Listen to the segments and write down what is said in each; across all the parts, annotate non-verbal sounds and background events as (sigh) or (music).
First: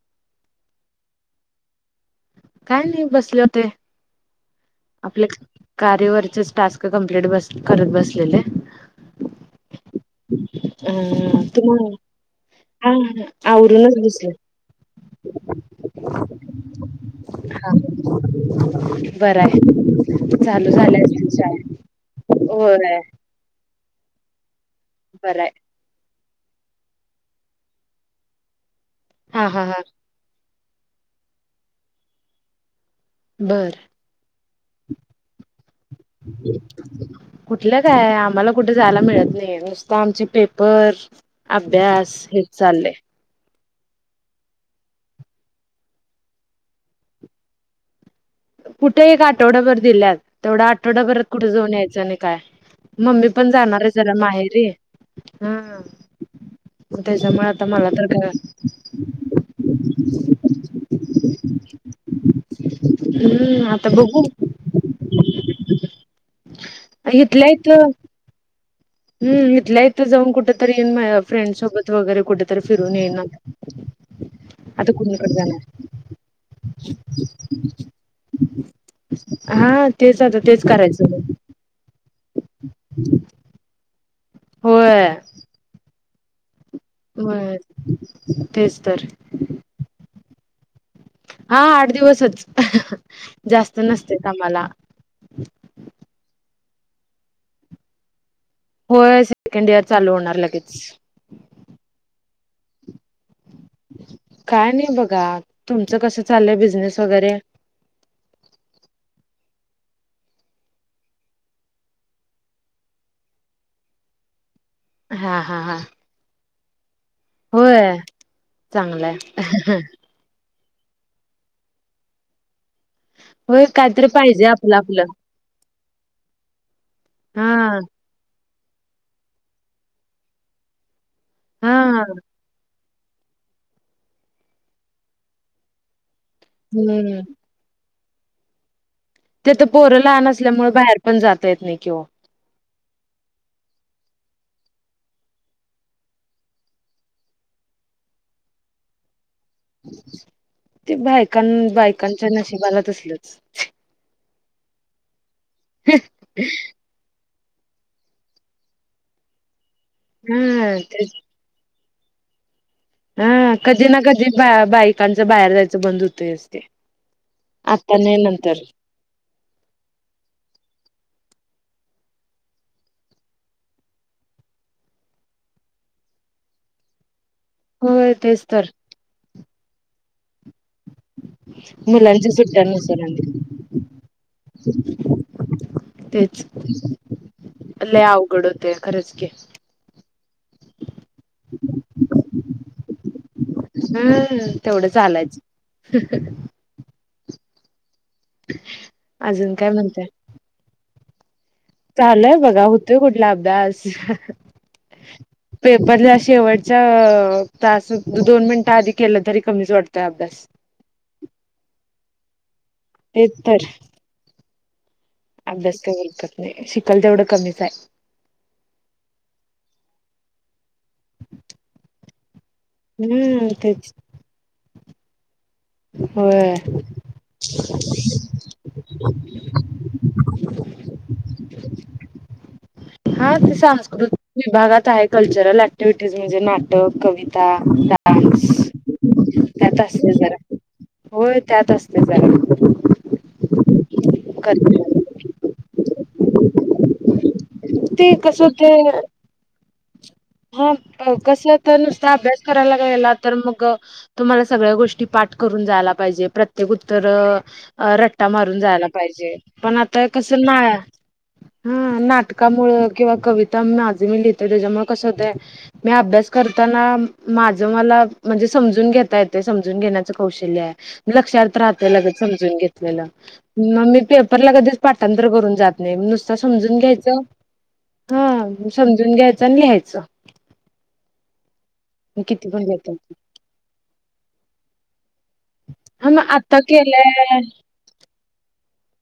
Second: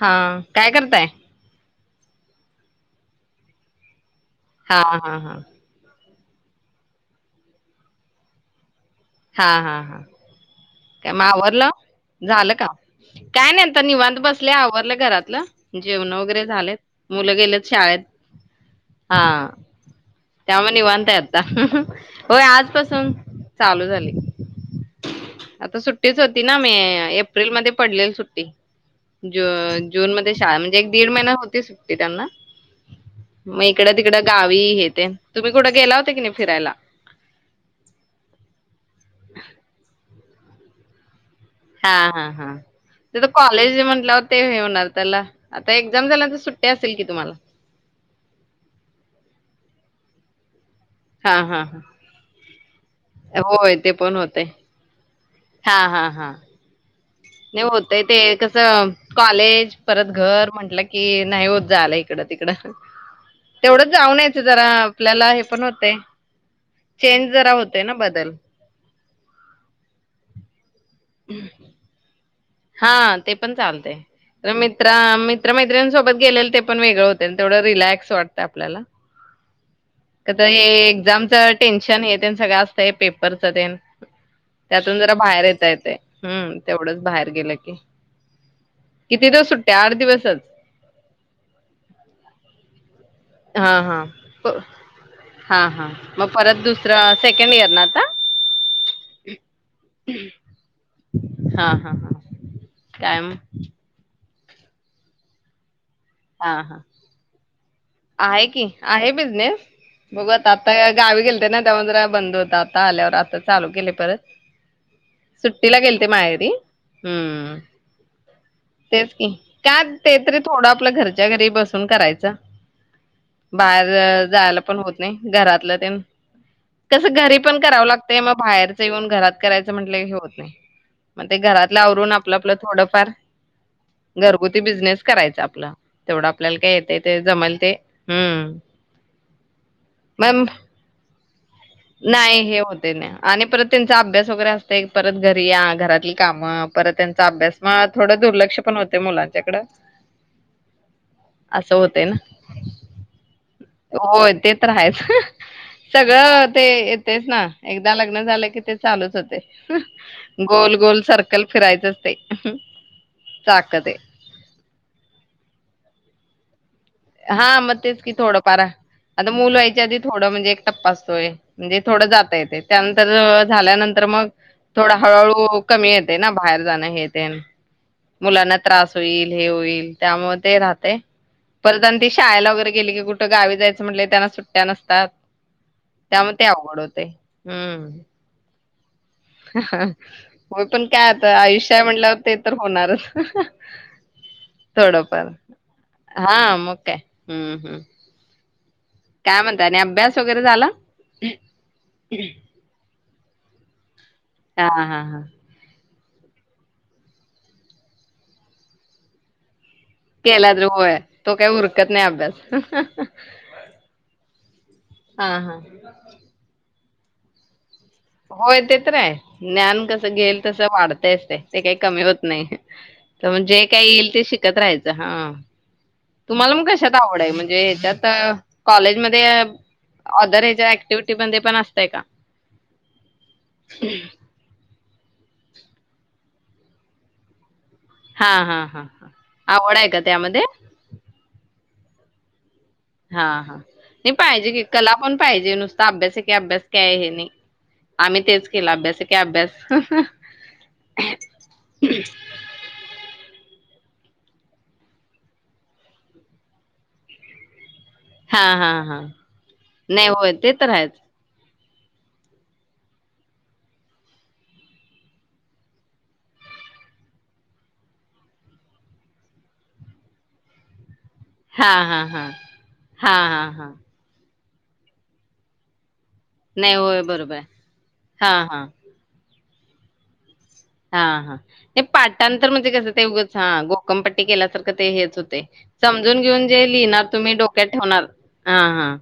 हा काय करताय काय नाही बसले होते हा हा हा आपल्या कार्यवरती टस्क कंप्ट करत बसलेले हा हा हा अ काय मग आवरलं तुम्हा झालं का हा काय नाही आता आवरूनच निवांत दिसले. बसले आवरलं घरातलं जेवण वगैरे झालेत मुलं गेलेत हा शाळेत हा बरं आहे तेमुळे चालू झाल्या निवांत आहे असतील शाळा आता होय आजपासून चालू झालं बरं आहे. आता सुट्टीच हो ना मे एप्रिल मध्ये पडलेली सुट्टी ज हा हा हा. जून मध्ये शाळ एक दीड महिना होती सुट्टी त्यांना मग बर इकड तिकडं गावी हेेत तुम्ही कुठं गेला होता की नाही फिरायला कुठलं काय आम्हाला कुठे जायला मिळत नाही ओ आमचे पेपर अभ्यास हेचचाले कॉले जे म्हट होते हे होणार त्याला आता एक्झाम झाल्यांतर सुट्टी असेल कि तुम्हाला कुठे एक आठवडाभर दिल्यात तेवढा आ आठवडाभरात हा कुठे हा जाऊन यायचं नाही काय मम्मी हा पण होय जाणार ते आहे जरा पण होतय माहेरी हा हा हा त्याच्यामुळे आता नाही मला होतय तर ते काय कसं कॉलेज परत घर म्हंटलं की नाही होत जाला इकडं तिकडं हम्म आता तेवढंच बघू जाऊनयचं जरा आपल्याला हे पण होते चेंज जरा होते ना बदल हम् इथल्या इथं जावऊन कुठात त फ्रेड सोबत वगैरे कुठे हा ते पण चालत तर मित्र कुणीकडे मित्र जाणार मैत्रिसोबत गेलेल ते पण वेगळं होते तेवढं रिलॅक्स वाटत आपल्याला हा तेच क आता हे तेच करायचं एक्झामच टेनशन हे सगळं असतं पेपरच ते त्यातून होय जरा बाहेर येत येते हम्म तेवढंच कुठे गेलं होय की तेच तर किती दिवस सुट्ट्या आठ दिवसच हा आठ दिवसच हा जास्त हा, नसते प आम्हाला हा हा मग परत दुस रा सेकंड इयर ना आता? होय सेकंड इयर चालू होणार लगेच काय म? काय नई बघा तुमचं कसं हा चाललय हा बिझनेस वगैरे? आहे की आहे बिझनेस, बघू आता आता गा गावी गेलते ना त्यामुळे जरा बंद होता, आता आल्यावर आता चालू केले परत हा हा हा सुट्टीला गेलते माहेरी हम्म होय तेच चांगलाय की का ते तरी थोडं आपल्या घरच्या घरी बसून करायच होय बाहेर काहीतरी ज पाहिजे जायाला आपलं पण होत नई आपलं घरातलं (unintelligible) कसं घरी हा पण करावं लागतंय मग बाहेरच ते येऊन घरात करायचं म्हटलं हे होत नाही. मग ते घरातल् हा आवरून आपलं आपलं थोडं घरगुती बिझनेस करायचा आपला तेवढं आपल्याला काय येतय ते जमायला हम्म. तिथं पोरं लहान मग असल्यामुळे बाहेर पण जाता येत नाही किंवा नाही हे होत. आणि परत त्यांचा अभ्यास वगैरे असतय परत घरी या घरातली कामं परत त्यांचा अभ्यास मग थोडं दुर्लक्ष पण होतय मुलांनच्याकड ते बायकांन असं होते ना बायकांच्या नशिबाला तसलंच होय ते तर हायच. सगळं ते येतयच ना. एकदा लग्न झालं की ते चालूच होतय. गोल हा गोल तेच सर्कल फिरायचंच ते अ ह हा कधी ना कधी बा बाईकांचं बाहेर जायचं बंद हूतय. ते असते. हा मग तेच की थोडंफार. मुल व्हायच्या आधी थोडं म्हणजे एक टप्पा आसतोय, म्हणजे थोडं जाता येतय, त्यानंतर झाल्यानंतर मग थोडं हळूहळू कमी येतय ना बाहेर जाणं हे तेन. होय तेच मुलांना तर त्रास होईल. हे होईल त्यामुळे ते राहतय. परत आणि ती मुलांच्या शाळेला सुट्ट्या वगैरे गेली की नसेल कुठे आणि गावी जायचं म्हटलं त्यांना सुट्टया नसतात त्यामुळे तेच ते अवघड होते. हम्म.. खरच के होय पण.. काय आता आयुष्य हाय म्हणल्यावर तेच होते. तर होणारच हम्म थोडंफार तेवढं हा मग काय चालायचं. हम्म हम्म काय अजून म्हणताय आणि अभ्यास वगैरे झाला. हम चालू आहे बघा होतोय कुटल. लाभदा अस हा हा हा बदल्या शेवटच्या तास दोन मिनिटं आधी केलं तरी कमीच वाटत केला त होय तो काही उरकत नाही अभ्यास तेच तर हा हा. अभ्यास का उरकत नाही शिक करल तेवढं कमीच आहे होय ते तर आहे ज्ञान कसं घेईल तसं वाढतयच ते ते काय कमी होत. नाही. तर मग हम्म जे काय तेच येईल ते शिकत राहायचं. हा.. होय तुम्हाला मग कशात आवड म्हणजे ह्याच्यात कॉलेजमध्ये ओदर ह्याच्या ऍक्टिव्हटी मध्ये पण अस तेका हा ते सांस्कृतिक विभागात.. काय कल्चरल ऍक्टिव्हटीज म्हणजे नाटक कविता... हा डान्स हा हा हा. आवड त्यात आहे का असते त्यामध्ये? जरा होय त्यात अस.. त्या.. हा हा नाही पाहिजे कर की कला पण पाहिजे नुसता अभ्यास आहे की अभ्यास काय हे नाही. ते आम्ही कसं तेच होते केलं अभ्यास एके अभ्यास ह ह हा कस तर नुसत अभ्यास करायला लागलेला तर मग तुम्हाला सगळ्या गोष्टी पाठ करून जायला पाहिजे प्रत्येक उत्तर.. रट्टा हा मारून हा जायला हा. पाहिजे पण आता नाही होय कसं ते ना.. तर आहेच. हा नाटकामुळ किंवा कविता माझे मी लिहितो त्याच्यामुळे कस होत मी अभ्यास करताना माझ मला म्हणजे समजून घेता येते समजून घेण्याच कौशल्य आहे लक्षात हां, राहते हां, लगेच हां. समजून घेतलेलं हां, हां, हां. म मी पे परला कधीच पाठांतर करून जात नाही नाही समजून होय, घ्यायच बरोबर आहे. हा हां, हां. समजून घ्याच चांगले आहेत. च. हा हा. नाही पाटांतर म्हणजे कसं लिहता ते उगंच हा गोकमपट्टी केल्यासारखं ते हेच होतय हा समजून मग घेऊन आता जे लिहिणार तुम्ही केलंय डोक्यात ठेवणार हा हां.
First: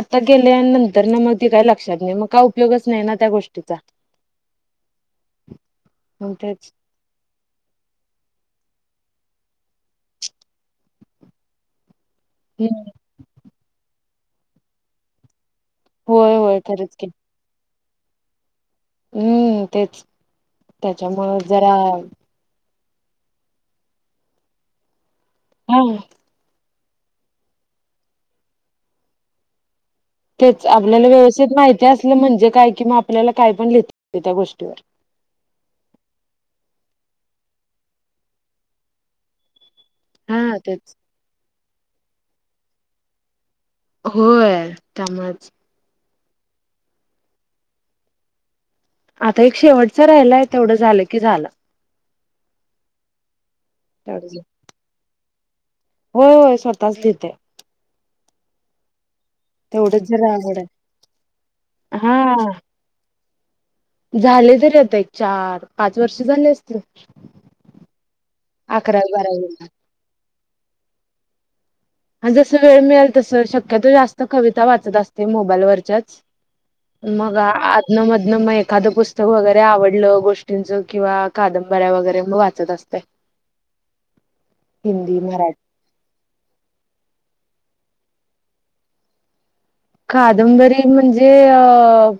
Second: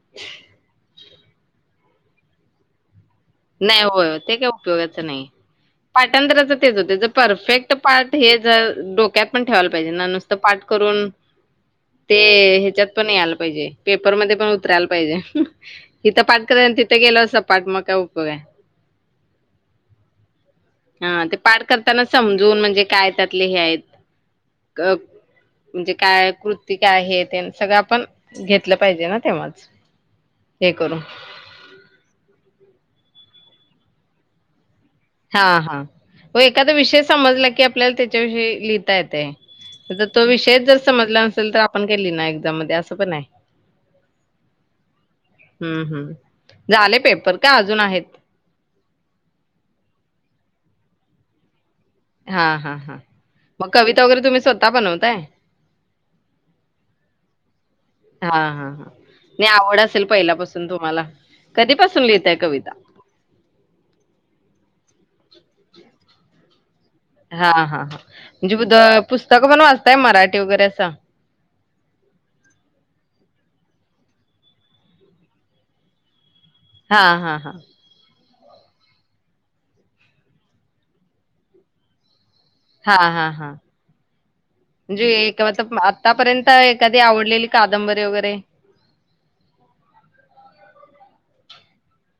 आता गेलेन अन तर ना मग ती काही लक्षात नाही मग काय उपयोगच नाही ना त्या गोष्टीचा नाही होय ते काय उपयोगाच नाही पाठांतर तेच होते जर परफेक्ट पाठ हे जर डोक्यात पण ठेवायला पाहिजे नुसत पाठ करून ते ह्याच्यात पण नाही आलं पाहिजे पेपर मध्ये पण उतरायला पाहिजे. इथं होय पाठ होय कर खरंच तिथं की गेल सपाठ मग काय ऊप होय. हम्म तेच हा ते त्याच्यामुळे पाठ जरा करताना समजून म्हणजे काय त्यातले हे आहेत हा म्हणजे काय काय आहे ते सगळं आपण घेतलं पाहिजे ना तेव्हाच तेच हे करून आपल्याला व्यवस्थित माहिती असलं म्हणजे काय कि आपल्याला काय पण लिहिता येत त्या गोष्टीवर हा हा व एखादा विषय समजला की आपल्याला त्याच्या विषयी लिहिता येतं. तो हा विषय जर तेच. समजला नसेल तर पण केली ना एक्झाम मध्ये असं पण आहे. होय त्यामुळेच हम्म झाले पेपर का अजून आहेत. आता एक शेवटच राहिलाय तेवढं झालं की झालं. हा हा हा. मग कविता वगैरे तेवढंच. तुम्ही स्वतः बनवताय? होय होय स्वतःच देते. हा हा. नाही आवड असेल जरा आवड आहे. पहिल्यापासून तुम्हाला कधीपासून लिहितायं हा कविता झाले तरी आता एक चार पाच वर्ष झाले असतील. हा हा हा म्हणजे उद अकरावी पुस्तक पण बारावीला वाचताय मराठी वगैरे अस. आणि जस वेळ मिळेल तस शक्यतो जास्त कविता वाचत असते मोबाईलवरच्याच. हां, मग हां, हां. आधनं मद मग एखादं पुस्तक वगैरे आवडलं गोष्टींचं किंवा कादंबऱ्या वगैरे मग वाचते. हा हा हा म्हणजे हिंदी एक मराठी आतापर्यंत एखा आवडलेली कादंबरी वगैरे कादंबरी म्हणजे अ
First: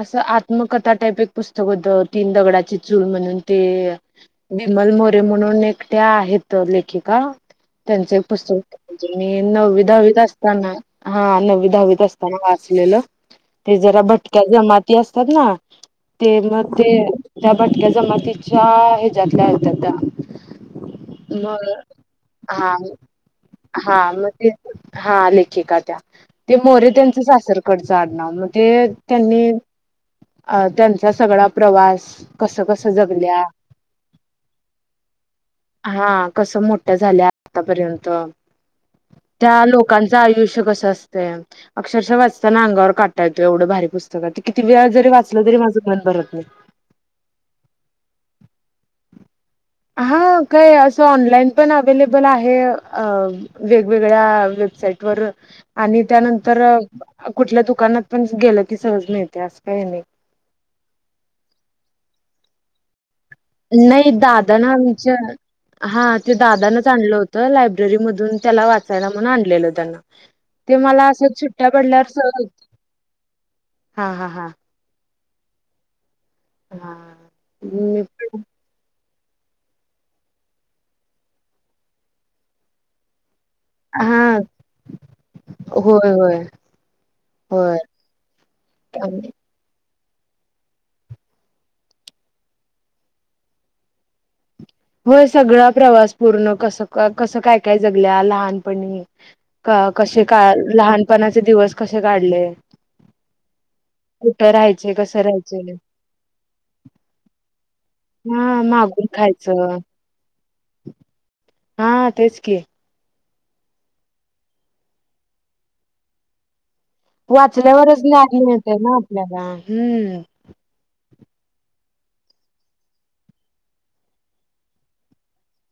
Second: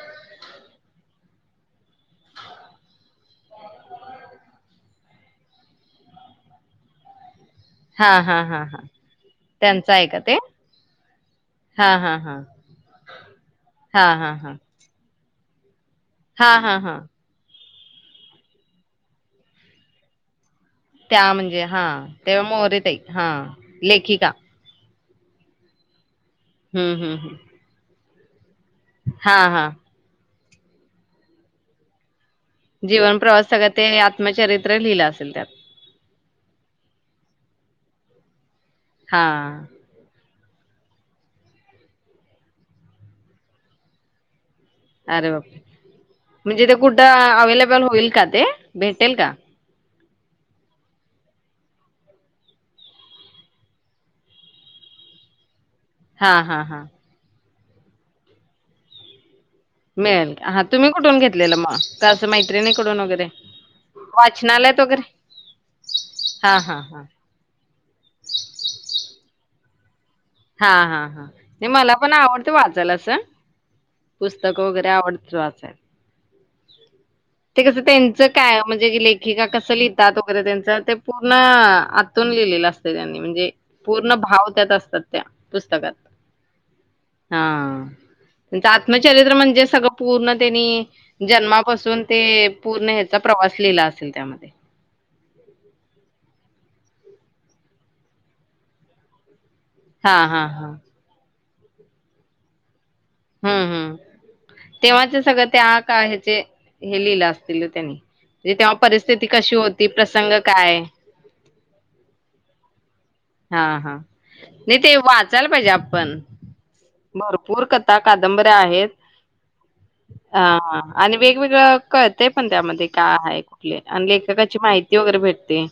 असं आत्मकथा टाईप एक पुस्तक होतं तीन दगडाची चूल म्हणून ते विमल मोरे म्हणून एकट्या आहेत लेखिका त्यांच एक हां, हां, हां, पुस्तक हां. मी नववी त्यांचं आहे दहावीत का ते? असताना हा नववी हां, दहावीत हां, असताना हां. वाचलेलं ते जरा हां, हां, भटक्या हां. जमाती असतात ना ते हां, मग हां, ते हां. (inaudible) हया जमातीच्या हेज्यातल्या होत्या त्या. त्या म्हणजे मग हा तेव्हा हा मोरे ताई हा हा मग लेखिका. ते हा लेखिका त्या ते मोरे हं, हं, त्यांचं हं. सासर कडचं (inaudible) ते त्यांनी हां, हां. अ त्यांचा सगळा प्रवास कसं कसं जीवन जगल्या प्रवास सगळ ते आत्मचरित्र लिहिलं असेल त्यात. हा कसं मोठ्या झाल्या आतापर्यंत. त्या हां. लोकांचं आयुष्य (unintelligible) अक्षरशः वाचताना अंगावर काटा येतोय एवढं भारी पुस्तक हाय ते. किती वेळा जरी अरे बाप वाचलं तरी माझं मन भरत नाही म्हणजे ते कुठं अवेलेबल होईल का ते? भेटेल का? हा काय? अस ऑनलाईन पण अवेलेबल आहे. अ.. अशा वेगवेगळ्या वेबसाइटवर. आणि हां, त्यानंतर हां, हां. कुठल्या दुकानात पण गेलं की सहज मिळतय अस. मिळेल हा तुम्ही कुठून घेतलेलं म? मैत्रिणीकडून वगैरे? नाही.. दादान वाचनालयात वगैरे आमच्या हा ते हा दादानच हा आणलं होतं लायब्ररी मधून त्याला वाचायला. म्हणुन आणलेल त्यांन. हा हा हा. नइ मला पण सहज आवडतं वाचायला असं. हा हा हा पुस्तक वगरे आवडतं. (unintelligible) हा ते कसं मी त्यांचं पण काय म्हणजे की का कसं लिहितात वगरे त्यांच, ते पूर्ण आतून लिहिलेलं असतं त्यांनी म्हणजे पूर्ण हा भाव त्यात असतात त्या पुस्तकात. होय होय होय हा त्यांचं आत्मचरित्र म्हणजे सगळं पूर्णतेनी जन्मापासून ते पूर्ण ह्याचा प्रवास लिइला असेल त्यामध्ये. होय सगळा प्रवास पूर्ण कसं का कसं काय काय जगल्या लहानपणी. का हा कशे हा काय? हा लहानपणा ते दिवस कशे काढले? ह्म्म ह्म्म.. कुठं राहायचे तेव्हाचं कसं सगळं त्या राहायचे काळचे हे लिहिलं असतील त्यांनी. जे हा तेव्हा मागून परिस्थिती क कशी खायचं होती? प्रसंग काय? हा.. तेच की. हा.. हा. नई ते वाचायला पाहिजे आपण. भरपूर कथा वाचल्यावरच ज्ञान कादंबऱ्या मिळते आहेत. ना आपल्याला हम्म हा.. हा.. आणि वेगवेगळं कळतंय पण त्यामध्ये.. का आहे कुठले? अन् लेखकाची माहिती वगरे भेटते.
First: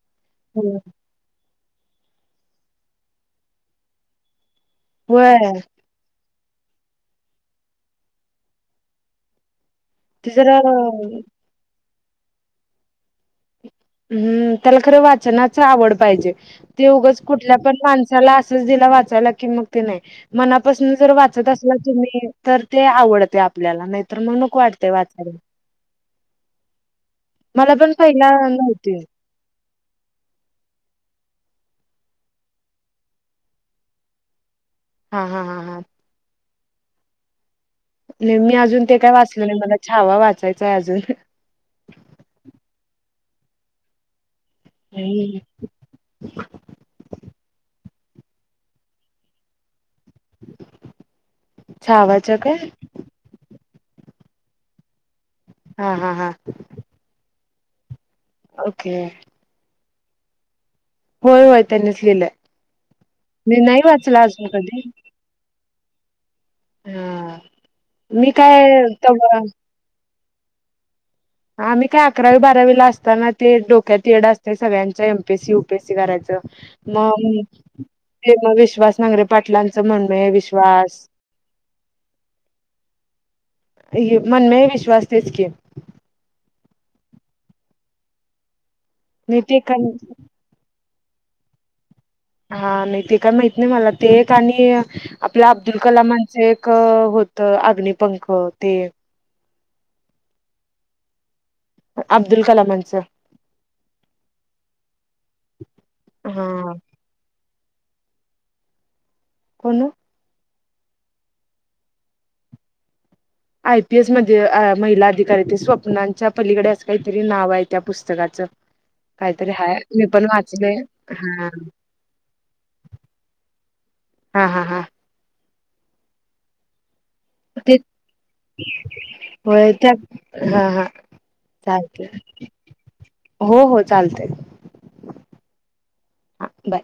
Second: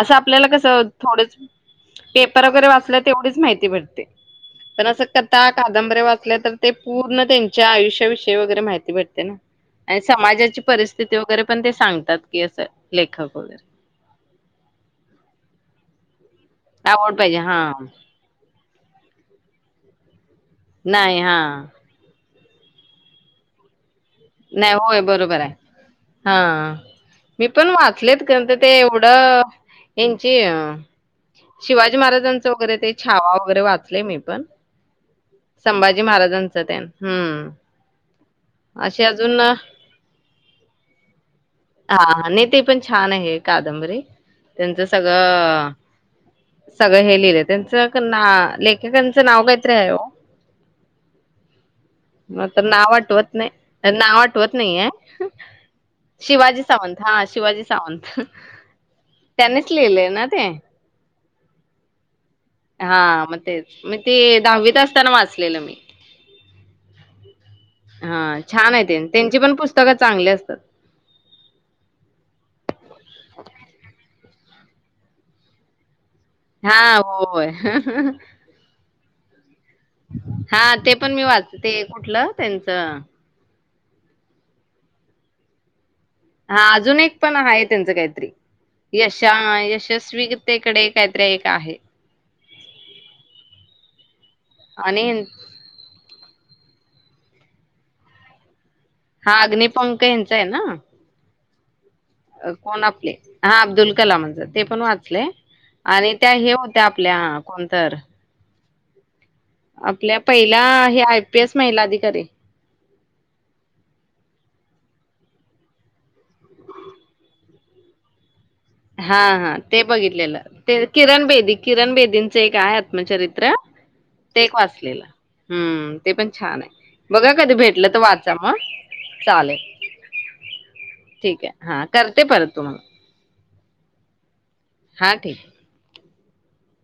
असं आपल्याला कसं थोडंच पेपर वगरे वाचल्या, तेवढीच माहिती भेटते. पण असं कथा होय कादंबऱ्या वाचल्या तर? ते पूर्ण त्यांच्या आयुष्याविषयी वगरे माहिती भेटते ना. आन् ते जरा समाजाची परिस्थिती वगरे पण ते सांग त्याात की असं लेखा वग हम्म. त्याला खरं वाचनाचं आवड पाहिजे. ते आवड उगच पाहिजे कुठल्या हा पण माणसाला असच दिलं वाचायला. की मुक्ती नाई मनापासून जर नाही हा वाचत असला तुमी तर ते हावडते आपल्याला. नाही नाइ होय, बरोबर आए. हा, मी पण मला वाचलेत पहिला कनतं ते नव्हती एव द यांची अ शिवाजी महाराजांच वगरे ते, छावा वगरे वाचलंय मी पण. हा हा हा हा संभाजी महाराजां (unintelligible) हम्म. मी आजून ते ते असे काय अजून वाचल नाय मला छावा वाचायचाय अजून हा नाही ते पण छान आहे कादंबरी त्यांचं सगळं सगळं हे लिहिलं त्यांच ना लेखेकांचं नाव काही तरी आहे ओ छावाच्या म काय आता नाव आटवत नाय नाव आठवत नाहीये. हा हा हा शिवाजी सावंत हा शिवाजी शांत ओके लेलंय ना ते होय होय त्यांनीच लिहिलंय. हा मग तेच नाही मी ते वाचला अजून दहावीत कधी असताना वाचलेलं मी हा हा मी छान आहे काय तेन तवा त्यांची पण पुस्तक चांगले असतात. आम्ही काय अकरावी बारावीला असताना ते डोक्यात येड अस ते सगळ्याच्या M P S C U P S C करायंच हा मग होय ते मग विश्वासे नांगरे पाटलां हा ते पण मी वाच ते कुठलं त्यांचं हे मन मे हे विश्वास तेच की हा अजून एक पण हाय त्यांचं काहीतरी मी ते यशा यशस्वीते कडे कायतरी एक आहे. हा नाही ते काय माहित नाही मला ते एक आणि आपल्या अब्दुल कलामांचे ए क होत अग्निपंख ते हा अग्निपंख यांचा आहे ना अब्दुल कोण कलामांचं आपले हा अब्दुल कलामच ते पण वाचलय आणि त्या हे हा होत्या आपल्या कोणं तर कोण आपल्या पहि त्या हे आय पी एस महिला अधिकारी आय पी एस मध्ये अ महिला अधिकारी ते स्वप्नांच्या पलीकडे असं काहीतरी नाव आहे त्या पुस्तकाचं हा काहीतरी हा हाय ते मी पण बघितलेलं ते वाचले किरण हा बेदी किरण बेदींचं एक आहे आत्मचरित्र ते हा एक हा हा वाचलेलं. हूं ते पण छान आहे. बघा कधी ते भेटलं तर वाचा मग चालेल होय त्या हा हा ठीक ये हा चालते करते परत तुम्हाला हो हो चालतय. हा ठीक. हा बाय.